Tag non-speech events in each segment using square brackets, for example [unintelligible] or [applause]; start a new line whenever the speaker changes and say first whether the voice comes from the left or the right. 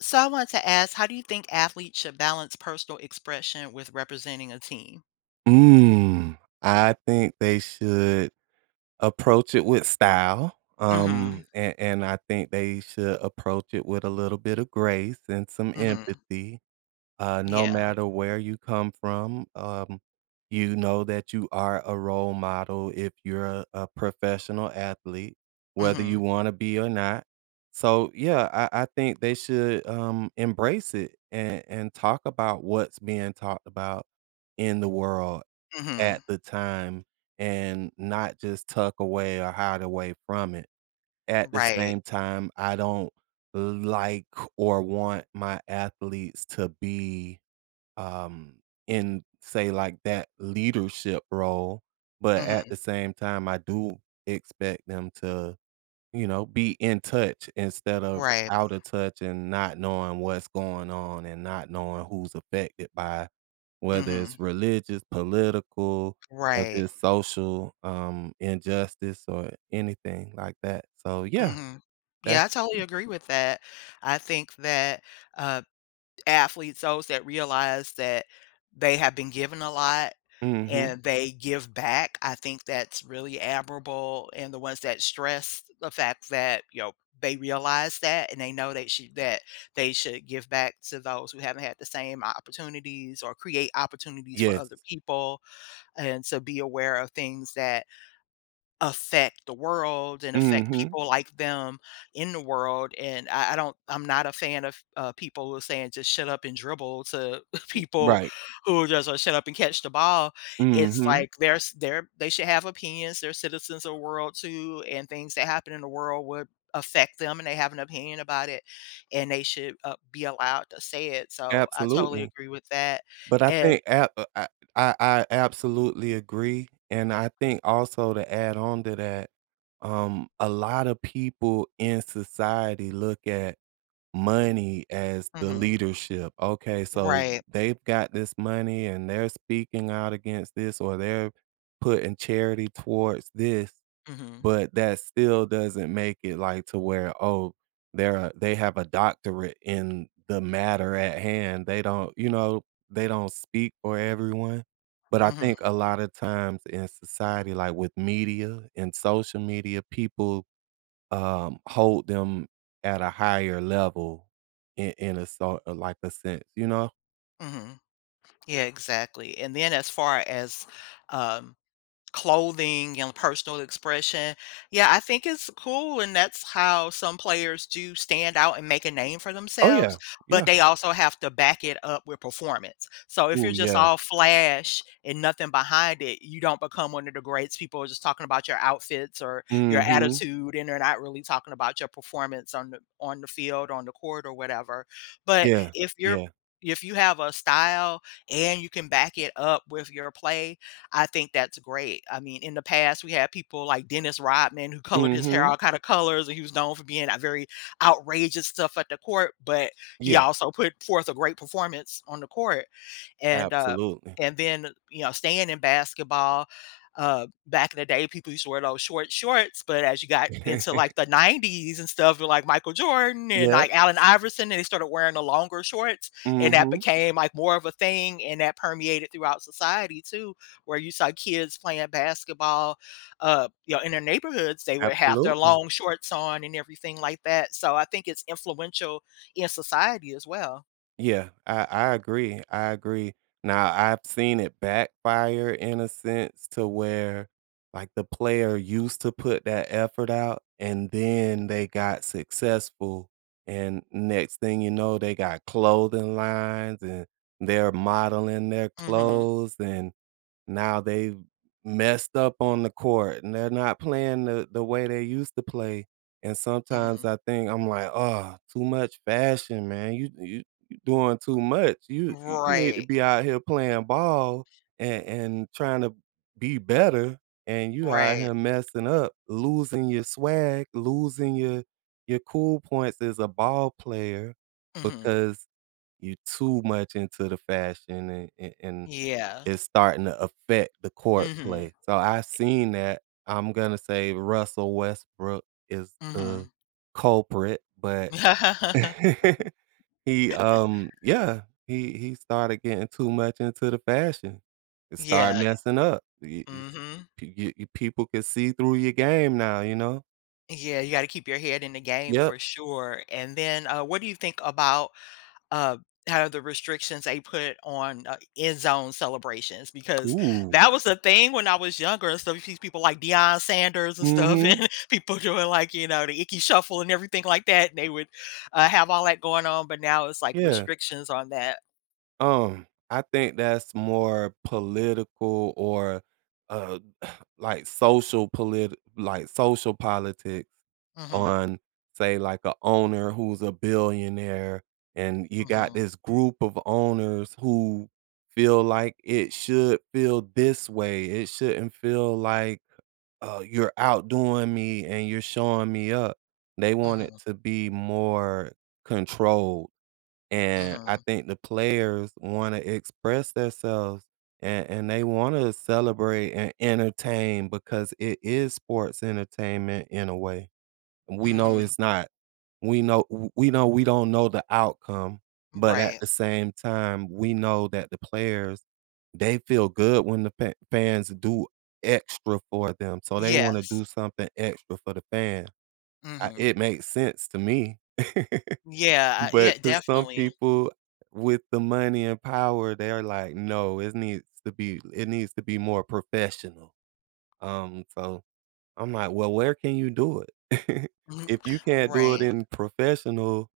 left: So I want to ask, how do you think athletes should balance personal expression with representing a team?
right: Mm, I think they should approach it with style,
left: Mhm.
right: um, and and I think they should approach it with a little bit of grace and some
left: Mhm.
right: empathy. Uh, no
left: Yeah.
right: matter where you come from, um, you know that you are a role model if you're a a professional athlete, whether you
left: Mhm.
right: wanna be or not. So, yeah, I I think they should, um, embrace it, and and talk about what's being talked about in the world at
left: Mhm.
right: the time and not just tuck away or hide away from it. At the
left: Right.
right: same time, I don't like or want my athletes to be, um, in, say like, that leadership role, but at
left: Mhm.
right: the same time, I do expect them to, you know, be in touch, instead of
left: Right.
right: out of touch and not knowing what's going on and not knowing who's affected by whether it's
left: Mhm.
right: religious, political, or
left: Right.
right: the social, um, injustice or anything like that. So, yeah,
left: Mhm.
right: that's
left: Yeah, I totally
right: [unintelligible]
left: agree with that. I think that, uh, athletes those that realize that they have been given a lot
right: Mhm
left: and they give back, I think that's really admirable, and the ones that stress the fact that, they realize that and they know they shou that they should give back to those who haven't had the same opportunities or create opportunities for other
right: Yes.
left: people, and to be aware of things that affect the world and affect
right: Mhm.
left: people like them in the world, and I I don't, I'm not a fan of, uh, people who are saying, "Just shut up and dribble," to [chuckles]
right: Mm,
left: people
right: right.
left: who are just, like, "Shut up and catch the ball," it's
right: Mhm.
left: like there's there they should have opinions, they're citizens of world too, and things that happen in the world would affect them, and they have an opinion about it, and they should, uh, be allowed to say it, so I totally
right: Absolutely.
left: agree with that,
right: But I
left: and
right: think ap uh, I I I absolutely agree, and I think also to add on to that, um, a lotta people in society look at money as the
left: Mhm.
right: leadership. Okay, so
left: Right.
right: they've got this money and they're speaking out against this, or they're putting charity towards this,
left: Mhm.
right: but that still doesn't make it, like, to where, oh, they're a they have a doctorate in the matter at hand, they don't, you know, they don't speak for everyone. But I
left: Mhm.
right: think a lotta times in society, like with media and social media, people, um, hold them at a higher level in in a so or like a saint, you know?
left: Mhm. Yeah, exactly, and then as far as, um, clothing and personal expression, yeah, I think it's cool, and that's how some players do stand out and make a name for
right: Oh, yeah.
left: themselves, but
right: Yeah.
left: they also have to back it up with performance. So if
right: Ooh,
left: you're just
right: yeah.
left: all flash and nothing behind it, you don't become one of the greats, people are just talking about your outfits or your
right: Mhm.
left: attitude, and they're not really talking about your performance on the on the field, on the court, or whatever, but
right: Yeah.
left: if you're
right: Yeah.
left: if you have a style and you can back it up with your play, I think that's great. I mean, in the past, we had people like Dennis Rodman who colored his hair
right: Mhm.
left: all kinda colors, and he was known for being a very outrageous stuff at the court, but he
right: Yeah.
left: also put forth a great performance on the court, and uh,
right: Absolutely.
left: and then, uh, you know, staying in basketball, uh, back in the day, people used to wear those short shorts, but as you got into, like,
right: [chuckles]
left: the '90s and stuff, with, like, Michael Jordan and,
right: Yep.
left: like, Allen Iverson, and they started wearing the longer shorts, and that
right: Mhm.
left: became, like, more of a thing, and that permeated throughout society too, where you saw kids playing basketball, uh, you know, in their neighborhoods, they would have their
right: Absolutely.
left: long shorts on and everything like that, so I think it's influential in society as well.
right: Yeah. I I agree. I agree. Now I've seen it backfire in a sense to where, like, the player used to put that effort out and then they got successful, and next thing you know, they got clothing lines and they're modeling their
left: Mhm.
right: clothes, and now they've messed up on the court and they're not playing the the way they used to play, and sometimes
left: Mhm.
right: I think, I'm, like, "Oh, too much fashion, man. You you you doing too much. You you you need to
left: Right.
right: be out here playing ball and and trying to be better, and you out
left: Right.
right: here messing up, losing your swag, losing your your cool points as a ball player
left: Mhm.
right: because you're too much into the fashion and a and
left: Yeah.
right: it's starting to affect the court
left: Mhm. I
right: play." So I've seen that. I'm gonna say Russell Westbrook is the
left: Mhm.
right: culprit, but [laughs] he,
left: [laughs]
right: um, yeah. He he started getting too much into the fashion, and started
left: Yeah,
right: messing up. Y
left: eh
right: yes,
left: Mhm.
right: p g p people can see through your game now, you know?
left: Yeah. You gotta keep your head in the game
right: Yep.
left: for sure, and then, uh, what do you think about, uh, kinda the restrictions they put on, uh, end zone celebrations? Because
right: Ooh.
left: that was a thing when I was younger, so these people like Deion Sanders and stuff
right: Mhm.
left: and people doing, like, you know, The Ickey Shuffle and everything like that. They would, uh, have all that going on, but now it's, like,
right: Yeah.
left: restrictions on that.
right: Um, I think that's more political or, uh, like social politi like, social politics
left: Mhm.
right: on, say, like, a owner who's a billionaire, and you got
left: Mhm.
right: this group of owners who feel like, "It should feel this way. It shouldn't feel like, uh, you're outdoing me and you're showing me up." They want it
left: Mhm.
right: to be more controlled. And, I
left: Mhm.
right: think the players wanna express theirselves, and and they wanna celebrate and entertain because it is sports entertainment, in a way. We know
left: Mhm.
right: it's not we know w we know we don't know the outcome, but at
left: Right.
right: the same time, we know that the players, they feel good when the pa fans do extra for them, so they wanna
left: Yes.
right: do something extra for the fan. I
left: Mhm.
right: it makes sense to me. [laughs]
left: Yeah, uh,
right: But
left: yeah,
right: 'cause some
left: definitely.
right: people with the money and power, they are like, "No, is needs to be l it needs to be more professional." Um, so I'm like, "Well, where can you do it?" [laughs]
left: Mhm,
right: If you can't do it
left: right.
right: in professional,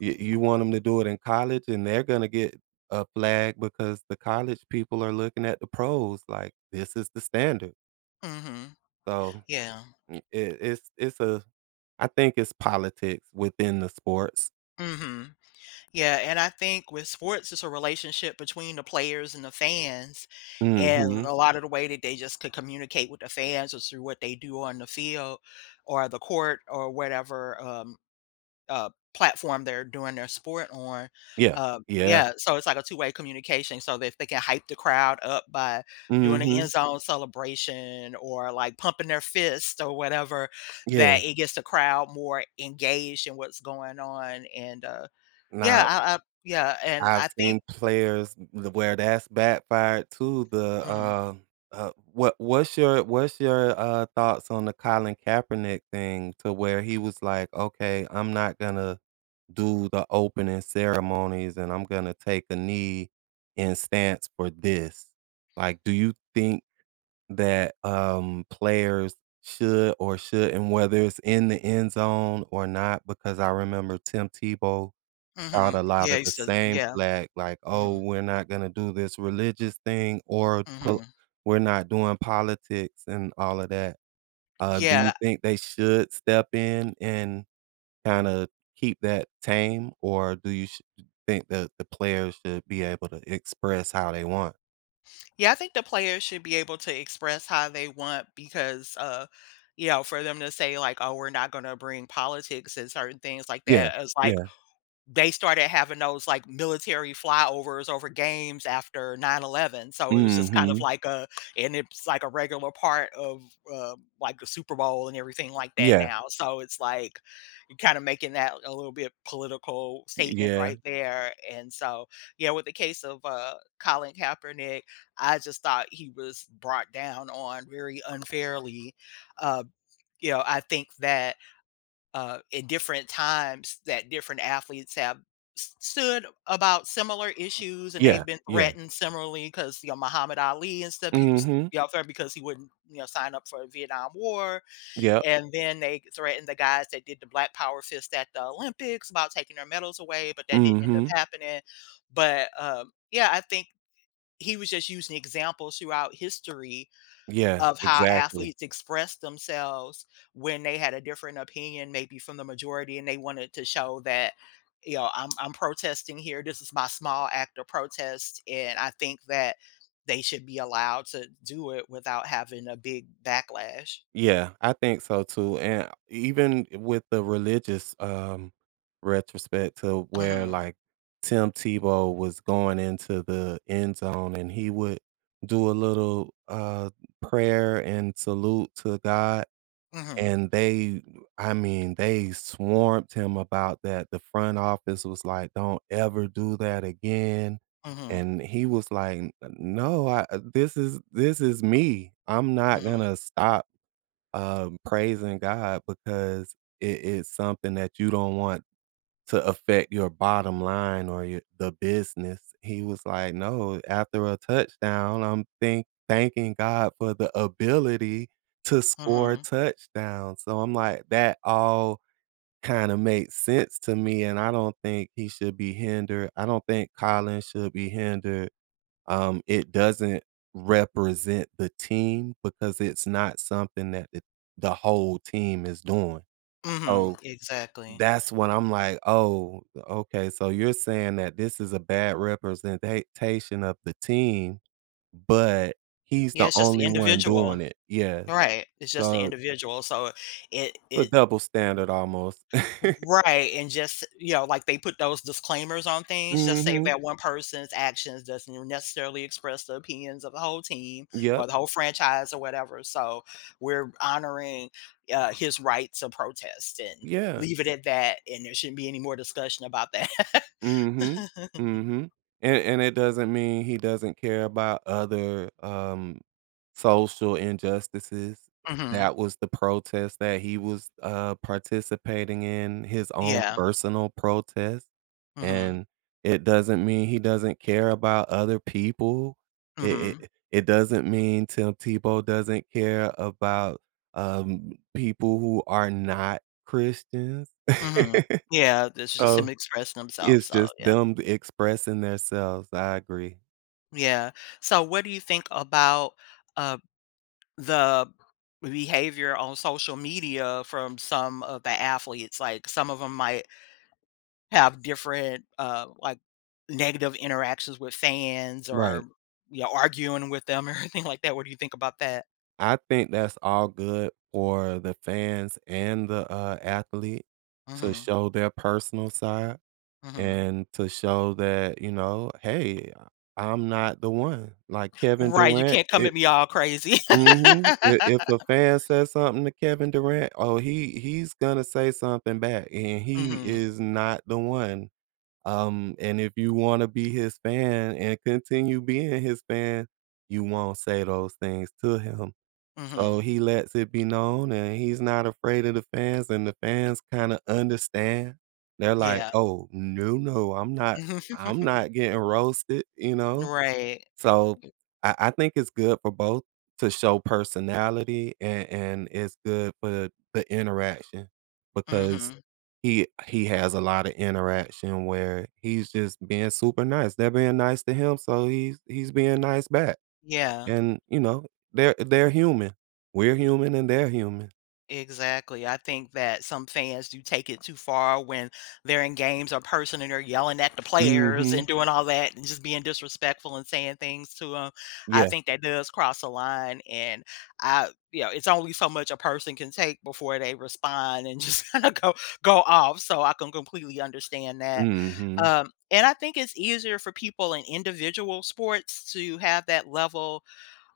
right: you you want 'em to do it in college? And they're gonna get a flag because the college people are looking at the pros like, "This is the standard."
left: Mhm.
right: So,
left: Yeah.
right: m it it's it's a I think it's politics within the sports.
left: Mhm. Yeah, and I think with sports, it's a relationship between the players and the fans, and
right: Mhm.
left: a lotta the way that they just could communicate with the fans is through what they do on the field or the court or whatever, um, uh, platform they're doing their sport on.
right: Yeah,
left: Uh,
right: yeah.
left: yeah, so it's like a 2 way communication so they f they can hype the crowd up by doing an
right: Mhm.
left: end zone celebration or, like, pumping their fist or whatever
right: Yeah.
left: that it gets the crowd more engaged in what's going on, and, uh, yeah,
right: Now
left: I I yeah, and
right: I've
left: I
right: seen
left: think
right: players w where that's backfired too, the,
left: Mhm.
right: uh, uh, w what what's your what's your, uh, thoughts on the Colin Kaepernick thing to where he was like, "Okay, I'm not gonna do the opening ceremonies, and I'm gonna take a knee and stance for this." like, do you think that, um, players should or shouldn't, whether it's in the end zone or not, because I remember Tim Tebow thought
left: Mhm,
right: a
left: yeah,
right: lotta
left: he
right: the
left: said,
right: same
left: yeah,
right: flag like, "Oh,
left: mhm.
right: we're not gonna do this religious thing or p
left: Mhm.
right: we're not doing politics and all of that." Um, do you
left: Yeah.
right: think they should step in and kinda keep that tame, or do you sh d think that the players should be able to express how they want?
left: Yeah, I think the players should be able to express how they want because, uh, you know, for them to say, like, "Oh, we're not gonna bring politics and certain things like
right: Yeah.
left: that" is like
right: Yeah.
left: they started having those, like, military flyovers over games after 9/11, so it was just kind of
right: Mhm.
left: like a and it's like a regular part of, uh, like a Super Bowl and everything like that
right: Yeah.
left: now, so it's like, you're kinda making that a little bit political
right: Y
left: statement
right: yeah.
left: right there. And so yeah, with the case of, uh, Colin Kaepernick, I just thought he was brought down on very unfairly. Uh, you know, I think that, uh, in different times that different athletes have s stood about similar issues, and
right: Yeah.
left: they've been
right: Yeah.
left: threatened similarly 'cause, you know, Muhammad Ali and stuff, he was,
right: Mhm.
left: you know, threatened because he wouldn't, you know, sign up for Vietnam War.
right: Yep.
left: And then they threatened the guys that did the Black Power fist at the Olympics about taking their medals away, but that didn't end up
right: Mhm.
left: happening. But, um, yeah, I think he was just using examples throughout history
right: Yeah.
left: of how
right: Exactly.
left: athletes express themselves when they had a different opinion maybe from the majority, and they wanted to show that, you know, "I'm I'm protesting here, this is my small act of protest." And I think that they should be allowed to do it without having a big backlash.
right: Yeah. I think so, too. And even with the religious, um, retrospect to where,
left: Mhm.
right: like, Tim Tebow was going into the end zone, and he would do a little, uh, prayer and salute to God.
left: Mhm.
right: And they, I mean, they swamped him about that, the front office was like, "Don't ever do that again."
left: Mhm.
right: And he was like, "N n no, uh, this is this is me. I'm not
left: Mhm.
right: gonna stop, um, praising God because it is something that you don't want to affect your bottom line or your the business." He was like, "No. After a touchdown, I'm think thanking God for the ability to score
left: Mhm.
right: touchdowns," so I'm like, that all kinda made sense to me, and I don't think he should be hindered. I don't think Collin should be hindered. Um, it doesn't represent the team because it's not something that th the whole team is doing.
left: Mhm.
right: So
left: Exactly.
right: that's when I'm like, "Oh, okay. So you're saying that this is a bad representa tion of the team, but he's
left: Yeah,
right: the
left: it's just the
right: only one doing
left: individual.
right: it." Yes.
left: Right. It's just the
right: So
left: individual. So it
right: a
left: it
right: double standard almost. [chuckles]
left: Right. And just you know, like, they put those disclaimers on things, just say
right: Mhm.
left: that one person's actions doesn't necessarily express the opinions of the whole team
right: Yep.
left: or the whole franchise or whatever, so we're honoring, uh, his rights of protest and
right: Yeah.
left: leave it at that, and there shouldn't be any more discussion about that.
right: Mhm.
left: [laughs]
right: Mhm. And and it doesn't mean he doesn't care about other, um, social injustices.
left: Mhm.
right: That was the protest that he was, uh, participating in, his own
left: Yeah.
right: personal protest.
left: Mhm.
right: And it doesn't mean he doesn't care about other people. It
left: Mhm.
right: it it doesn't mean Tim Tebow doesn't care about, um, people who are not Christians.
left: Mhm.
right: [laughs]
left: Yeah, this is just him
right: So,
left: expressing himself,
right: it's
left: so
right: just
left: yeah.
right: them expressing their selves, I agree.
left: Yeah. So, what do you think about, uh, the behavior on social media from some of the athletes? Like, some of them might have different, uh, like, negative interactions with fans
right: Right.
left: or, you know, arguing with them or anything like that. What do you think about that?
right: I think that's all good for the fans, and the, uh, athlete to
left: Mhm.
right: show their personal side,
left: Mhm.
right: and to show that, you know, "Hey, I'm not the one." Like, Kevin
left: Right, "You
right: Durant,
left: can't come at
right: it
left: me all crazy."
right: Mhm. I if a
left: [laughs]
right: fan says something to Kevin Durant, oh, he he's gonna say something back, and he
left: Mhm.
right: is not the one, um, and if you wanna be his fan and continue being his fan, you won't say those things to him, so
left: Mhm.
right: he lets it be known, and he's not afraid of the fans, and the fans kinda understand, they're like,
left: Yeah.
right: "Oh, no, no, I'm not
left: Mhm.
right: I'm
left: [chuckles]
right: not getting roasted." you know?
left: Right.
right: So, I I think it's good for both to show personality, and and it's good for the interaction, because
left: Mhm.
right: he he has a lotta interaction where he's just being super nice. They're being nice to him, so he's he's being nice back,
left: Yeah.
right: and, you know, they're- they're human. We're human and they're human.
left: Exactly. I think that some fans do take it too far when they're in games or person and they're yelling at the players and
right: Mhm.
left: doing all that and just being disrespectful and saying things to 'em. I
right: Yeah.
left: think that does cross a line. And, I you know, it's only so much a person can take before they respond and just kinda go go off, so I can completely understand that.
right: Mhm.
left: Um, and I think it's easier for people in individual sports to have that level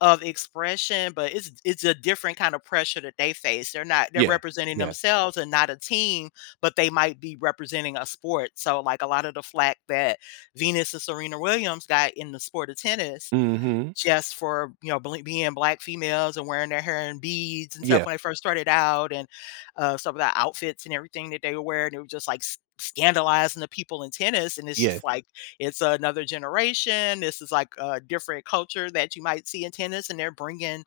left: of expression, but it's it's a different kind of pressure that they face. They're not they're
right: Yeah.
left: representing
right: Yeah.
left: themselves and not a team, but they might be representing a sport. So, like, a lot of the flack that Venus and Serena Williams got in the sport of tennis
right: Mhm.
left: just for, you know, bl being Black females and wearing their hair in beads and stuff
right: Yeah.
left: when they first started out and, uh, some of the outfits and everything that they were wearing, they were just like s scandalizing the people in tennis. And it's
right: Yes.
left: just like, it's another generation, this is like a different culture that you might see in tennis and they're bringing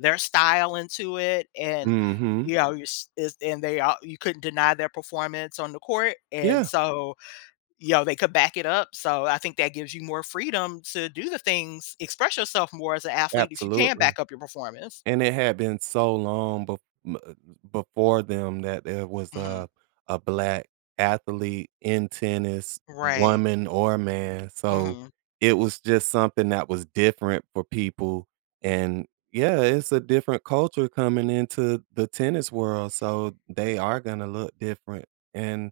left: their style into it, and,
right: Mhm.
left: you know, your s it's and they ar you couldn't deny their performance on the court. And
right: Yeah.
left: so, you know, they could back it up, so I think that gives you more freedom to do the things, express yourself more as an athlete if you can
right: Absolutely.
left: back up your performance.
right: And it had been so long be uh, before them that there was
left: Mhm.
right: a a Black athlete in tennis,
left: Right.
right: woman or man, so
left: Mhm.
right: it was just something that was different for people. And, yeah, it's a different culture coming into the tennis world, so they are gonna look different. And,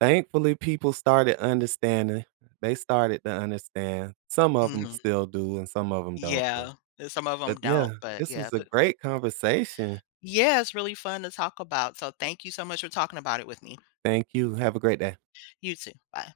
right: thankfully, people started understanding. They started to understand. Some of 'em
left: Mhm.
right: still do and some of 'em don't though.
left: Yeah. And some of 'em
right: But, yeah,
left: don't, but
right: this
left: yeah.
right: was a
left: Bu
right: great conversation.
left: Yeah, it's really fun to talk about. So thank you so much for talking about it with me.
right: Thank you, have a great day.
left: You too. Bye.